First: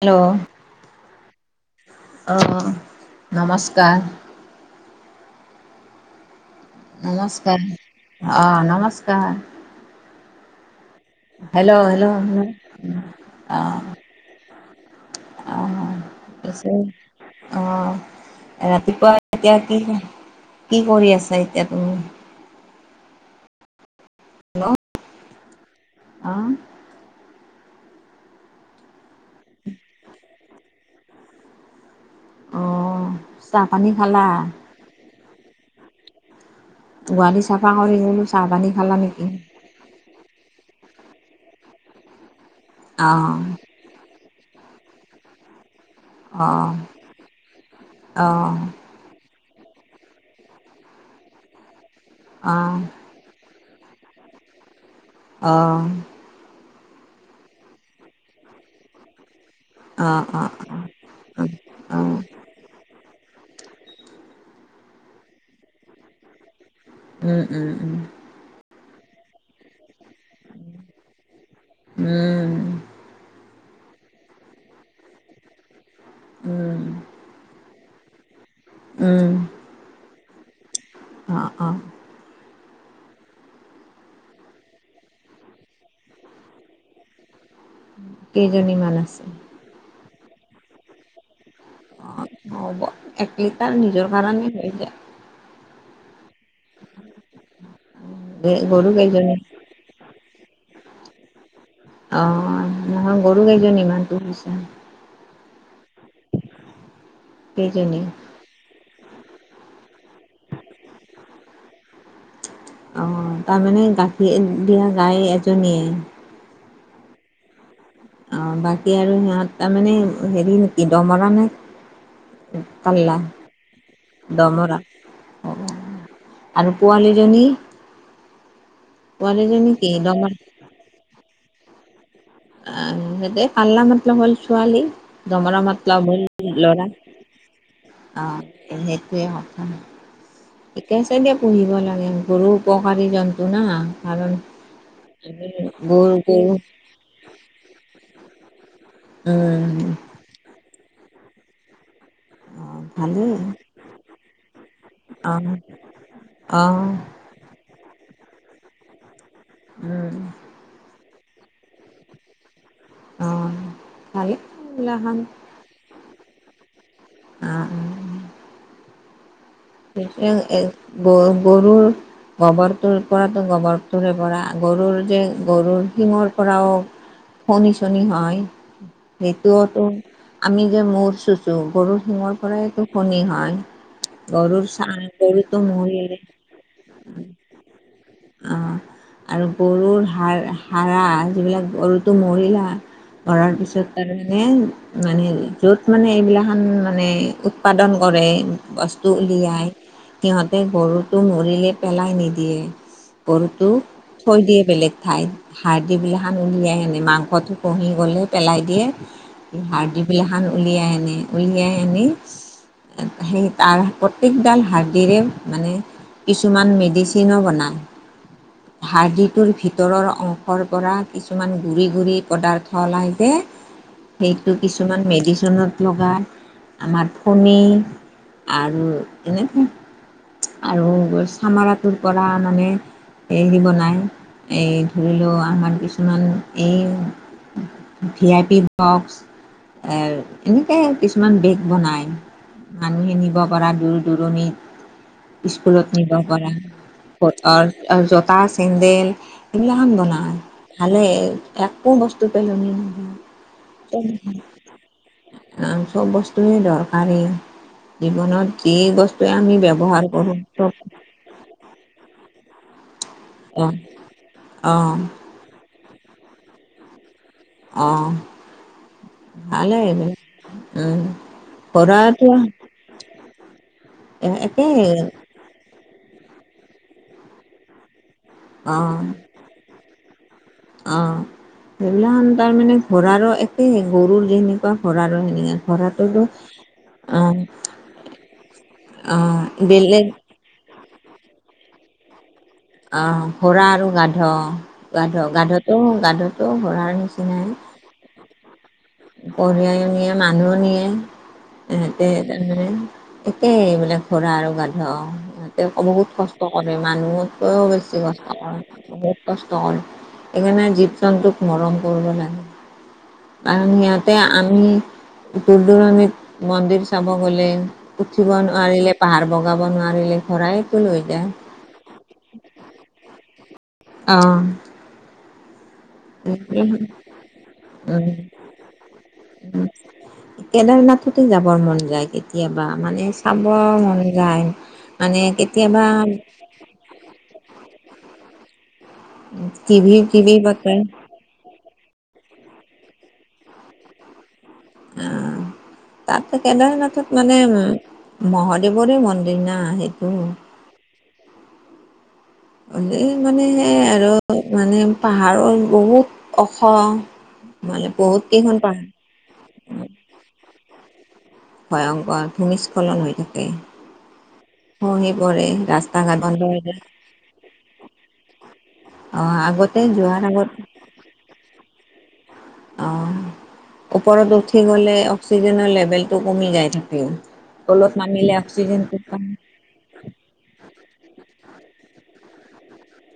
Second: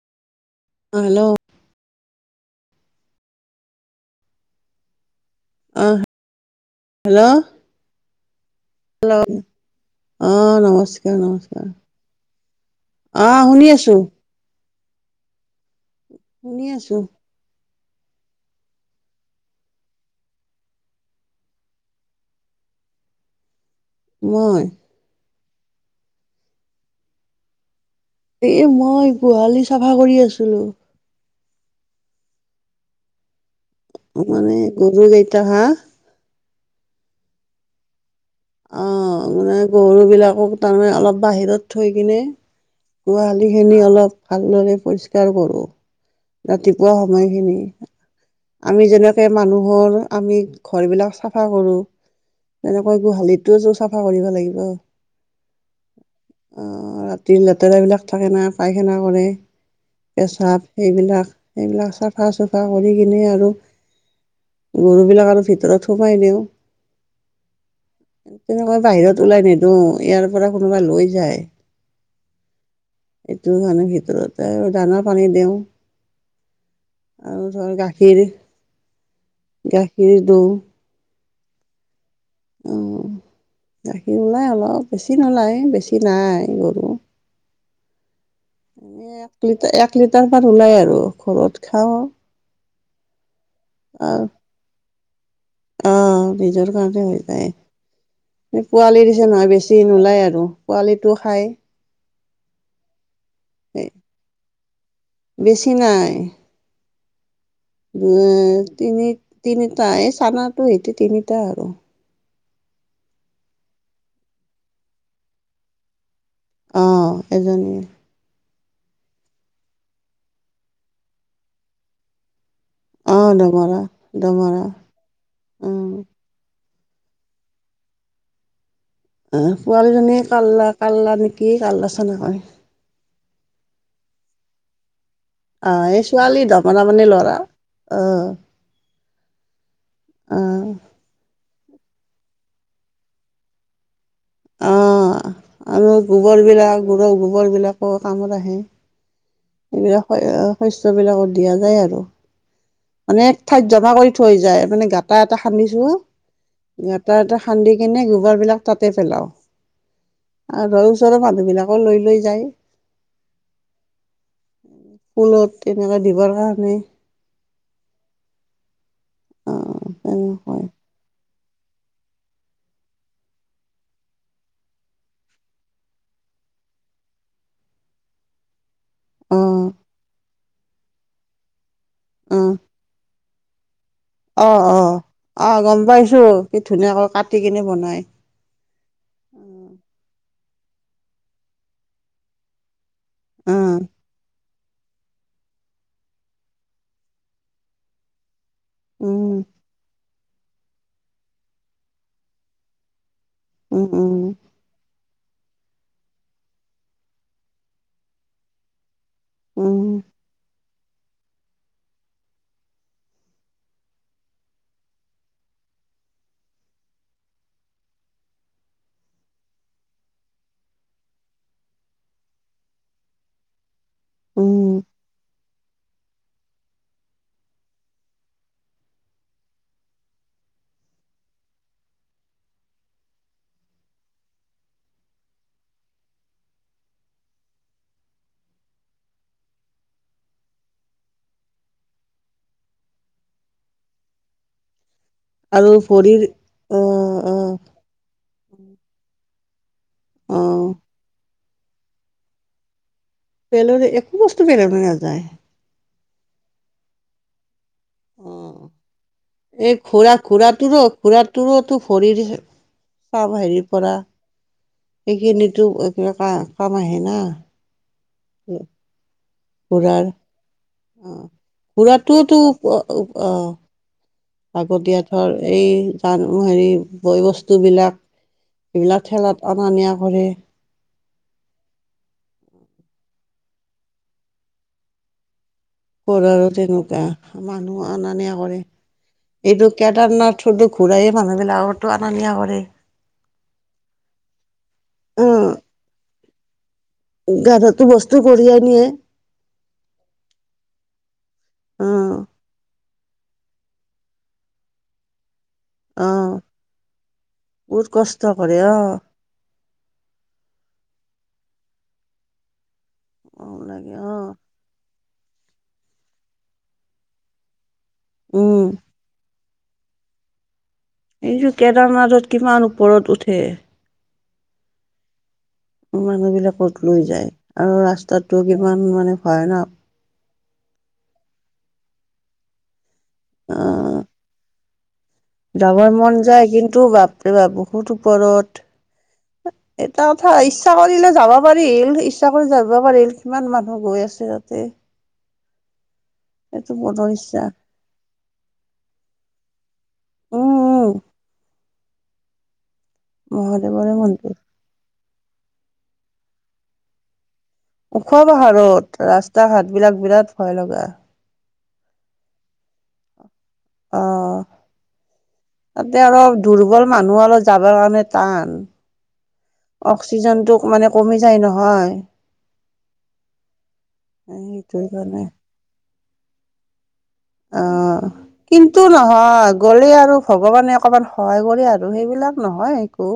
Hello. অ hello. অঁ নমস্কাৰ। অ। নমস্কাৰ অ নমস্কাৰ। হেল্ল' অ নমস্কাৰ। নমস্কাৰ হেল্ল' হেল্ল' হেল্ল' আহ শুনি আছোঁ। শুনি অছেয়। আছো [unintelligible] অ ৰাতিপুৱা এতিয়া কি কি কৰি আছা এতিয়া তুমি? মই। হেল্ল' অ। এ মই গোহালি চাফা কৰি আছিলো। অঁ। চাহ পানী খাল।। মানে গৰু কেইট হাঁহ। গোহালি চাফা কৰি গলো চাহ পানী অ খালা নেকি? মানে গৰু বিলাকক তাৰমানে অলপ বাহিৰত থৈ কিনে অ', গোহালি খিনি অলপ। ভালদৰে পৰিষ্কাৰ কৰো অ', ৰাতিপুৱা সময়খিনি অ', অ', আমি যেনে। মানুহৰ আমি ঘৰবিলাক চাফা কৰোঁ অ', যেনেকৈ গোহালিত। গোহালি চাফা কৰিব লাগিব। অঁ। ৰাতিৰ লেতেৰাবিলাক থাকে না পায়খানা কৰে। অ অ অ। বিলাক এইবিলাক চাফা। চফা কৰি কিনে আৰু গৰু বিলাক আৰু ভিতৰত সোমাই দিও। উম উম উম। তেনেকৈ বাহিৰত ওলাই নিদিও ইয়াৰ পৰা কোনোবাই লৈ যায়। উম, উম, এইটো কাৰণে ভিতৰতে আৰু দানৰ পানী দিওঁ। উম। আৰু ধৰ গাখীৰ। উম। গাখীৰ দিওঁ। অঁ অঁ। অ [inaudible] গাখীৰ ওলায় অলপ বেছি নোলায় বেছি নাই গৰু। কেইজনীমান এ আছে? এক লিটাৰ এক লিটাৰ মান ওলাই আৰু ঘৰত। খাওঁ অ হ'ব এক লিটাৰ নিজৰ কাৰণে হৈ যায়। অঁ নিজৰ কাৰণে হৈ যায় গৰু পোৱালি দিছে কেইজনী? নহয় বেছি। নলায় আৰু পোৱালিটো খাই। অ নহয় গৰু কেইজনী মান পোহিছা। বেছি নাই। কেইজনী? তিনি তিনিটা এই চানাটো হিতি তিনিটা আৰুহ অঁ তাৰমানে গাখীৰ দিয়া গাই এজনীয়ে। অ এজনীয়ে। অ বাকী আৰু সিহঁত তাৰমানে হেৰি নেকি দমৰা নে। অ কাল্লা দমৰা দমৰা। উম আৰু পোৱালিজনী। পোৱালিজনী কি পোৱালিজনীয়ে দমৰা কাল্লা কাল্লা নেকি কাল্লাচানা কয়। অ সেইটোৱে কাল্লা মতলব হ'ল ছোৱালী। দমৰা অ এই মাতলাব ছোৱালী হল দমৰা ল'ৰা মানে অ সেইটোৱে অ। [unintelligible] পুহিব লাগে গৰু উপকাৰী জন্তু না কাৰণ। অ গল গৈ। গৰুৰ গোবৰবিলাকো কামত আহে। উম। এইবিলাক শস্যবিলাকত দিয়া যায় আৰু। অ মানে ভালেই এক ঠাইত জমা কৰি থৈ যায় মানে গাঁটা অ এটা খান্দিছো অ অ গাত এটা। খান্দি কিনে গোবৰ বিলাক তাতে পেলাও উম আৰু। ওচৰৰ মানুহবিলাকো লৈ লৈ যায়। অ ভালে এই [unintelligible] খান। তেনেকুৱৈ দিবৰ কাৰণে। অ। অ এ তেনেকুৱাই গ গৰুৰ। গোবৰটোৰ পৰাতো গোবৰটোৰে পৰা গৰুৰ যে গৰুৰ শিঙৰ পৰাও। ফনি চনি হয়। অ সেইটোতো আমি যে মূৰ চুচো গৰু শিঙৰ অ পৰাইটো ফনি হয়। অ গৰুৰ অ চাহ অ গৰুটো গম মৰিলে। পাইছো কি ধুনীয়াকৈ কাটি কিনে বনাই অ আৰু গৰুৰ হা- হাৰা যিবিলাক গৰুটো মৰিলা। কৰাৰ অ পিছত তাৰমানে। মানে যত মানে এইবিলাক লা খান মানে উৎপাদন কৰে। বস্তু উম উলিয়াই সিহঁতে গৰুটো মৰিলে পেলাই নিদিয়ে। গৰুটো উম উম থৈ দিয়ে বেলেগ ঠাইত। সাৰ দি পিলা খান উলিয়াই হেনে মাংসটো কহি গ'লে পেলাই দিয়ে। হাৰ দি উম বিলা খ উলিয়াই আনে উলিয়াই আনি সেই। তাৰ প্ৰত্যেকডাল হাৰ্ডিৰে মানে কিছুমান মেডিচিনো বনায়। হয়। হাৰডিটোৰ ভিতৰৰ অংশৰ পৰা কিছুমান গুৰি গুৰি পদাৰ্থ ওলাই যে সেইটো উম কিছুমান মেডিচিনত লগাই আমাৰ ফণী আৰু এনেকে আৰু চামৰাটোৰ পৰা মানে এইদি বনায় এই ধৰি লও আমাৰ কিছুমান এই ভি আই পি বক্স এ এনেকাই কিছুমান বেগ বনাই মানুহখিনি নি পৰা দূৰ দূৰণিত আৰু স্কুলত নিব ভৰিৰ পৰা অ অ বতৰ [unintelligible] জোতা চেন্দেল এইবিলাহান বনাই অ ভালে। একো বস্তু পেলনি নাই। পেলনি একো বস্তু পেলনি নাযায়। আম চব বস্তুৱে দৰকাৰী। অ জীৱনত এই বস্তুৱে আমি ব্যৱহাৰ কৰো চব তোৰো ভৰি দিছে চাম হেৰিৰ অঁ পৰা অঁ সেইখিনিতো কিবা ক কাম আহে না। অ'। উম। খুুৰাৰ উম, অ', ঘোঁৰাটো খুৰাটোওতো আহ এ একেই আগতিয়া ধৰ এই জান হেৰি বয় বস্তুবিলাক এইবিলাক খেলাত অনা নিয়া কৰে। অ'। সেইবিলাখান তাৰমানে ঘোঁৰৰ আৰু একে গৰুৰ যেনেকুৱা ঘোঁৰৰো সেনেক ঘৰত ঘোঁৰাৰো তেনেকুৱা মানুহ অনা নিয়া কৰে অ', এইটো বেলেগ কেদাৰনাথ থটো ঘূৰাইে মানুহবিলাকতো অনা নিয়া কৰে অ', ঘোঁৰা আৰু গাধ, গাধ গাধতটো, গাধতটো ঘোঁৰাৰ নিচিনা গাধতো বস্তু কঢ়িয়াই নিয়ে। কঢ়িয়াই নিয়া মানুহও নিয়ে সহতে অ' তাৰমানানে একেই মানে ঘোঁৰা আৰু গাধ। বহুত অ' কষ্ট কৰে মানুহতকও বেছিছ কষ্ট কৰে। কষ্টকৰে সেইকাৰণে জীৱ জন্তুক মৰম কৰিব লাগে। কাৰণ লাগে সিহঁতে অ' আমি দূৰ দূৰণিত মন্দিৰ চাব গ'লে উঠিব উম নোৱাৰিলে পাহাৰ বগাব নোৱাৰিলে ঘোঁৰাই টো লৈ যায়। এইযো কেদাৰনাথত কিমান ওপৰত উঠে। অ'। মানুহ বিলাকত লৈ যায় আৰু উম ৰাস্তাতটো কিমান মানে ভয় ন। কেদাৰনাথতে যাবৰ মন যায় কেতিয়াবা মানে। চাব মন যায় মানে যাব কেতিয়াবা মন যায় কিন্তু বাপ বহুত ওপৰত। টিভি এটা টিভি কথা পাতে ইচ্ছা কৰিলে যাব পাৰি পাৰিল ইচ্ছা কৰি যাব পাৰিল কিমান মানুহ গৈ আছে তাতে। আহ তাত এইটো কেদাৰ মনৰ নাথত মানে ইচ্ছা মহাদেৱৰে মন্দিৰ না সেইটো উম উম হলে মানে সেইয মহাদেৱৰে আৰু মন্দিৰ মানে পাহাৰৰ বহুত ওখ মানে ওখ বহুত কেইখন পাহাৰ পাহাৰত ৰাস্তা ঘাট বিলাক বিৰাট ভয় লগা ভয়ংকৰ ভূমিস্খলন হৈ থাকে। অ খহি পৰে ৰাস্তা ঘাট বন্ধ হৈ যায়। মই অলপ যাবৰ কাৰণে টান, অ আগতে যোৱাৰ আগত অক্সিজেনটো মানে- কমি যায় নহয়। অঁ', ওপৰত উঠি সেইটো গ'লে কাৰণে অক্সিজেনৰ লেভেলটো কমি যায় থাকে। তলত নামিলে অক্সিজেন। গ'লেই আৰু ভগৱানে অকণমান সহায় কৰে আৰু সেইবিলাক নহয় একো।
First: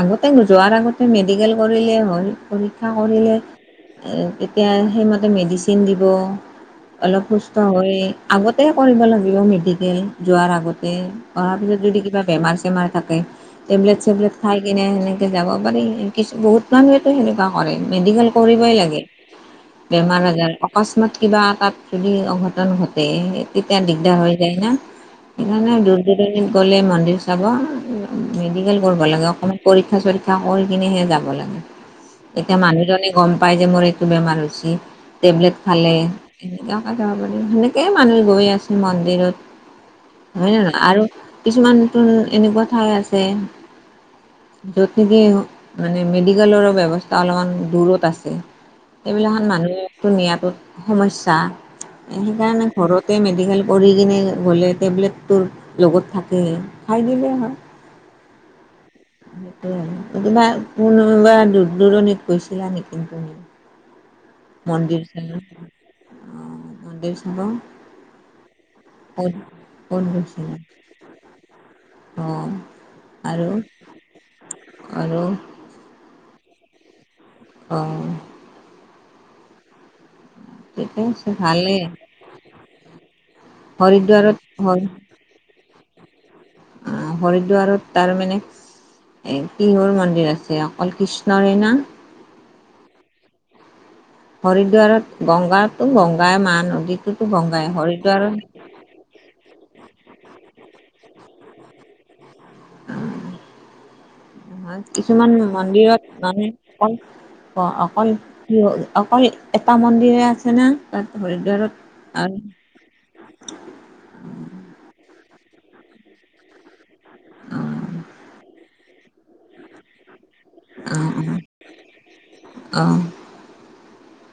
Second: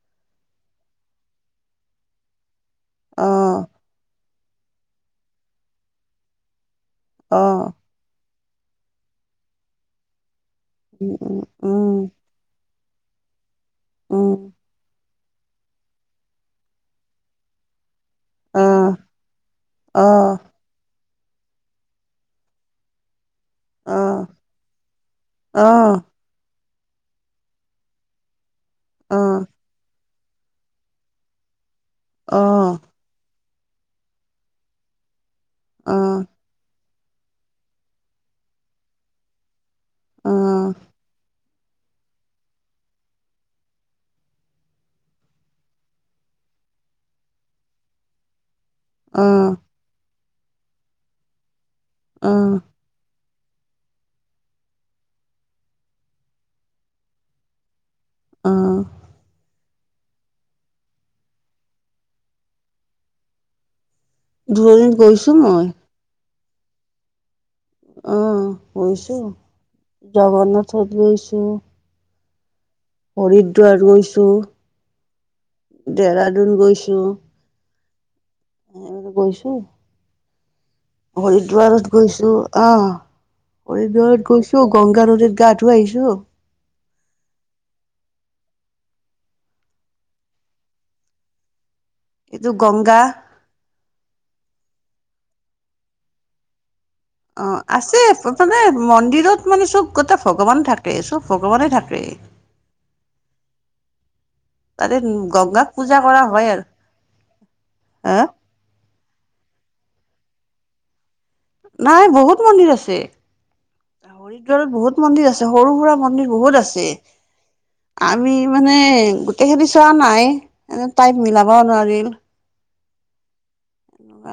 আগতে যোৱাৰ আগতে মেডিকেল কৰিলেই হল। পৰীক্ষা কৰিলে অ তেতিয়া সেইমতে মেডিচিন দিব। অলপ সুস্থ হৈ আগতে কৰিব লাগিব মেডিকেল যোৱাৰ আগতে। অহাৰ পিছত যদি কিবা বেমাৰ চেমাৰ থাকে টেবলেট চেবলেট খাই কিনেহেনে- যাব পাৰি বহুত মানুহেতো সেনেকুৱা কৰে। মেডিকেল- কৰিবই লাগে বেমাৰ আজাৰ। অকস্মাত কিবা তাত যদি অঘটন ঘটে সেই- তেতিয়া দিগদাৰ হৈ যায় ন, সেইকাৰণে দূৰ -দূ- ৰণি গ'লে মন্দিৰ যাব, মেডিকেল কৰিব লাগে অকণমান পৰীক্ষা- কৰি কিনেহে যাব লাগে, তেতিয়া মানুহজনে গম পাই যে মোৰ এইটো বেমাৰ হৈ হৈছে। টেবলেট খালে এনেকুৱাকৈ যাব পাৰি, সেনেকেই মানুহ গৈ আছে মন্দিৰত। হয় নে নহয়। আৰু কিছুমান নতুন এনেকুৱা ঠাই আছে - য'ত নেকি মানে মেডিকেলৰো ব্যৱস্থা অলপমান দূৰত আছে। এইবিলাকত মানুহৰ নিয়াটো সমস্যা সেইকাৰণে ঘৰতে মেডিকেল- কৰি কিনে গ'লে টেবলেটতো লগত থাকে খাই দিলে হয়। উমঁ। সেই আৰু কিবা কোনোবা দূৰ -দূৰণিত গৈছিলা নেকি তুমি? দূৰণিত গৈছো মই। অঁ ', - জগন্নাথ গৈছা? অঁ', গৈছো ক'ত জগন্নাথত গৈছো। অঁ। হৰিদ্বাৰ গৈছো, আৰু দেৰাডুন গৈছো। অঁ। এইবোৰত গৈছো। ঠিকে আছে ভালেই হৰিদ্বাৰত গৈছো। অঁহ ', হৰিদ্বাৰত গৈছো, গংগা নদীত গা ধুই আহিছো। উমঁ হৰিদ্বাৰত তাৰ মানে এই কিহৰ মন্দিৰ আছে অকল কৃষ্ণৰে না? এইটো গংগা। হৰিদ্বাৰত গংগাতো গংগাই মা নদীত। অঁ', আছে মানে মন্দিৰত- মানে চব গোটেই ভগৱান থাকে, চব ভগৱানে থাকে। উমঁ। তাতে কিছুমান গংগাক পূজা কৰা মন্দিৰত হয় মানে আৰু অকল হা অকল- অকল এটা মন্দিৰে আছে না? তাত হয় দে। নাই বহুত মন্দিৰ আছে। হৰিদ্বাৰত বহুত মন্দিৰ আছে সৰু সুৰা মন্দিৰ বহুত আছে। আমি মানে গোটেই খিনি চোৱা নাই। এনে টাইম মিলাবও নোৱাৰিলো। অঁ।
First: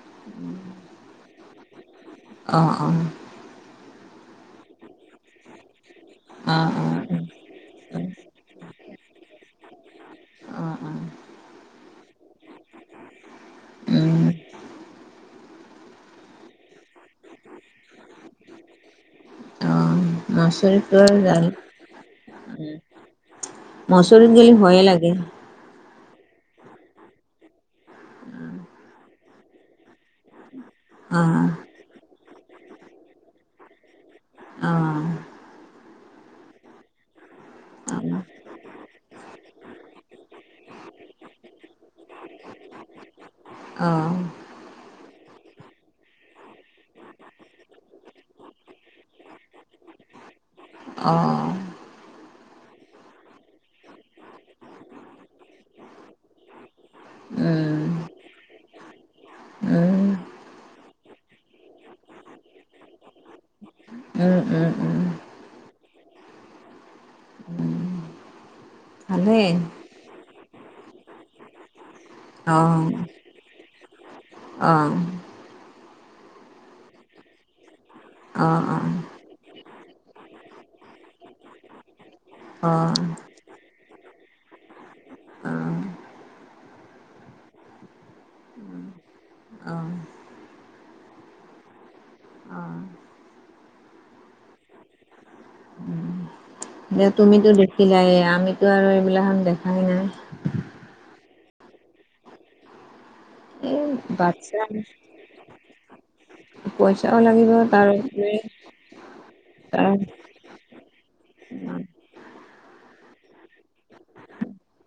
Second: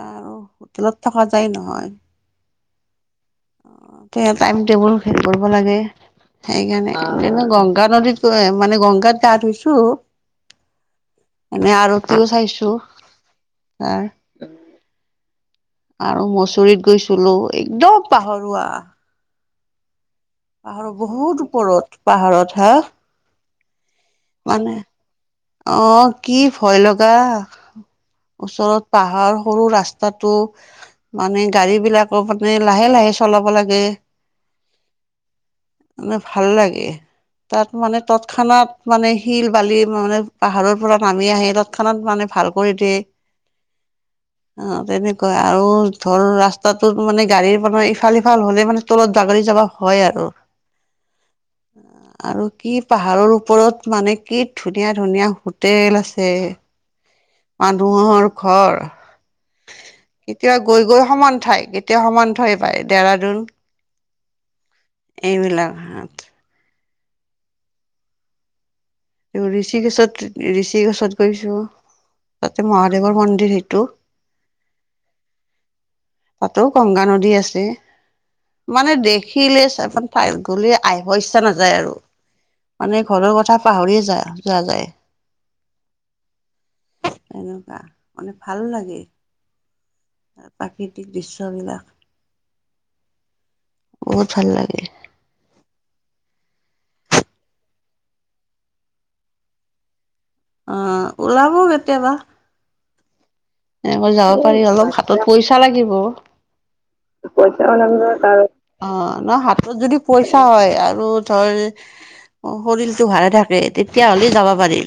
অঁ, হোটেলত থকা যায় নহয়। অঁ অঁ। এ টাইম টেবুল হেৰি কৰিব লাগে, অ সেইকাৰণে। এনে গংগা নদীত মানে গংগাত গা ধইছো। অ অ অ এনে আৰু আৰু চাইছো, এঁ উম আৰু মচৰিত গৈছিলো, একদম পাহৰুৱা। অঁ, পাহাৰৰ মচৰিত গল বহুত জানো। ওপৰত পাহাৰত হা মচৰিত গলি ভয়ে লাগে। অঁ, কি ভয় লগা ওচৰত পাহাৰ। সৰু ৰাস্তাতটো অ মানে গাড়ী বিলাকো মানে লাহে লাহে চলাব লাগে। অঁ মানে ভাল লাগে। তাত অ', মানে তৎক্ষণাত মানে শিল বালি মানে পাহাৰৰ পৰা নামি আহে তাত। ক্ষণাত মানে ভাল কৰি দিয়ে। অ', অঁ, তেনেকুৱা আৰু ধৰ ৰাস্তাটোত মানে গাড়ীৰ মানে ইফাল সিফাল হ'লে মানে তলত জাগৰি যাৱা হয় আৰু। অঁ আৰু কি পাহাৰৰ ওপৰত মানে কি ধুনীয়া ধুনীয়া হোটেল আছে। মানুহৰ ঘৰ, উম, এতিয়া গৈ গৈ সমান ঠাই। এতিয়া সমান ঠাই পায় ডেৰাডোন। উম উম উম। এইবিলাক হাঁত উম ঋষিকেষত ঋষিকেষত গৈছো, তাতে মহাদেৱৰ মন্দিৰ সেইটো। অঁ তাতোও গংগা নদী আছে। অ', মানে দেশ দেখিলে গলে ছেভেন ফাইভ গলে আহিব ইচ্ছা নাযায় আৰু। অ', অ', মানে ঘৰৰ কথা পাহৰিয়ে যা যোৱা যায়। উম এনেকুৱা, মানে ভাল লাগে। প্ৰাকৃতিক দৃশ্যবিলাক। অঁহ বহুত ভাল লাগে। এ তুমিতো দেখিলাই, আমিতো আৰু এইবিলাকখন দেখাই নাই। অঁ, ওলাব কেতিয়াবা। এই এনেকৈ যাব পাৰি, বাচ্ছা অলপ হাতত পইচা লাগিব। পইচাও লাগিব পইচা লাগিব তাৰোপৰি তাৰ, অঁ হাতত তাৰ যদি পইচা হয়, আৰু ধৰ শৰীৰটো ভাল থাকে তেতিয়া হ'লে যাব পাৰি।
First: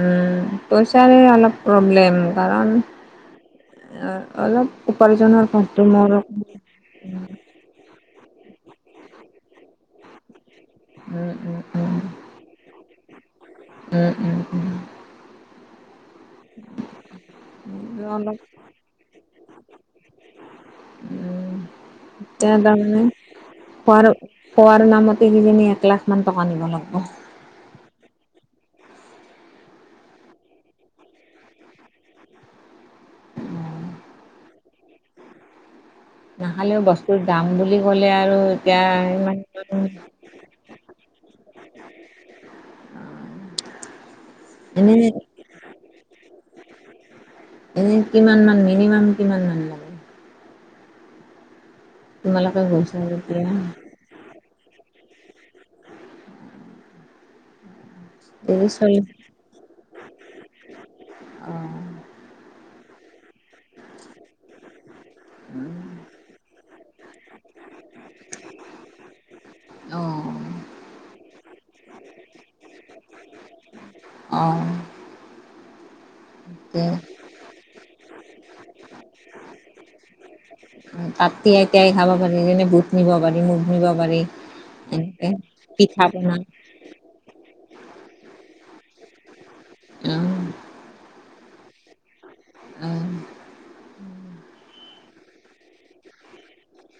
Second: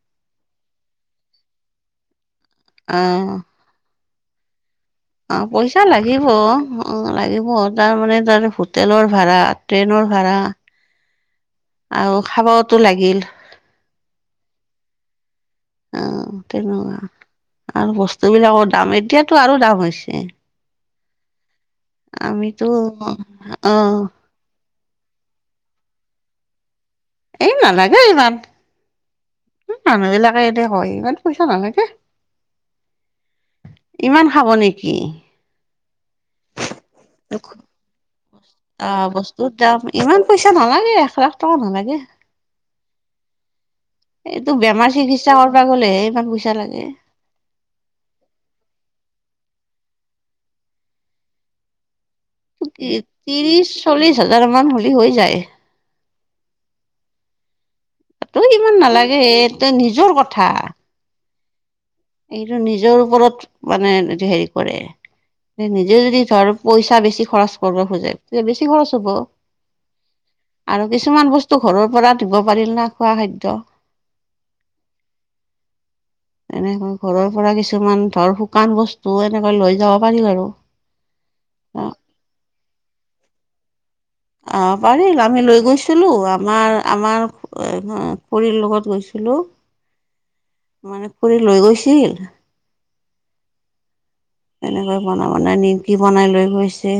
উম, পইচাৰে অলপ প্ৰব্লেম কাৰণ অ অলপ উপাৰ্জনৰ কথটো মোৰ। অঁ লাগিব, তাৰমানে তাৰ হোটেলৰ ভাড়া, ট্ৰেইনৰ ভাড়া উম উম। উম, আৰু খাবতো লাগিল, উম, উম, উম। আঁহ তেনেকুৱা আৰু বস্তু অলপ বিলাকৰ দাম এতিয়াতো আৰু দাম হৈছে। উম এতিয়া আমিতো তাৰমানে অ। খোৱাৰ খোৱাৰ নামতে সিজনী এক লাখ মান টকা নিব লাগিব। এই নালাগে ইমান। উ মানুহ বিলাকে এনে হয় ইমান পইচা নালাগে। উম, ইমান খাব নেকি নাখালেও বস্তুৰ দাম বুলি ক'লে আৰু এতিয়া আহ ইমান বস্তু দাম ইমান পইচা নালাগে এক লাখ। ত নালাগে। উ। এইটো বেমাৰ চিকিৎসা কৰা গ'লেহে ইমান পইচা লাগে। এনে কিমান মান মিনিমাম কিমান মান লাগে। তোমালোকে তি গৈছা যেতিয়া ত্ৰিশ চল্লিশ হাজাৰ মান হ'লে হৈ যায়। তাতটো ত্ৰিছ ইমান চল্লিছ নালাগে এ তই নিজৰ কথা। অ। এইটো নিজৰ ওপৰত মানে হেৰি কৰে, নিজেও যদি ধৰ পইচা বেছি খৰচ কৰিব খোজে, তে বেছি খৰচ হব, অ', আৰু কিছুমান বস্তু ঘৰৰ পৰা দিব পাৰিল না খোৱা খাদ্য। অ। তে এনেকৈ ঘৰৰ পৰা কিছুমান ধৰ শুকান বস্তু এনেকৈ লৈ যাব পাৰি আৰু। তাত তিয়াই তিয়াই খাব পাৰি যেনে বুট নিব পাৰি মুগ নিব পাৰি। অ পাৰিল এনেকে আমি লৈ পিঠা গৈছিলো পনা আমাৰ, আমাৰ আ অ খুৰীৰ লগত গৈছিলোঁ, অ', মানে খুৰী লৈ গৈছিল। আহ। তেনেকৈ বন বনাই নিমকি বনাই লৈ গৈছে।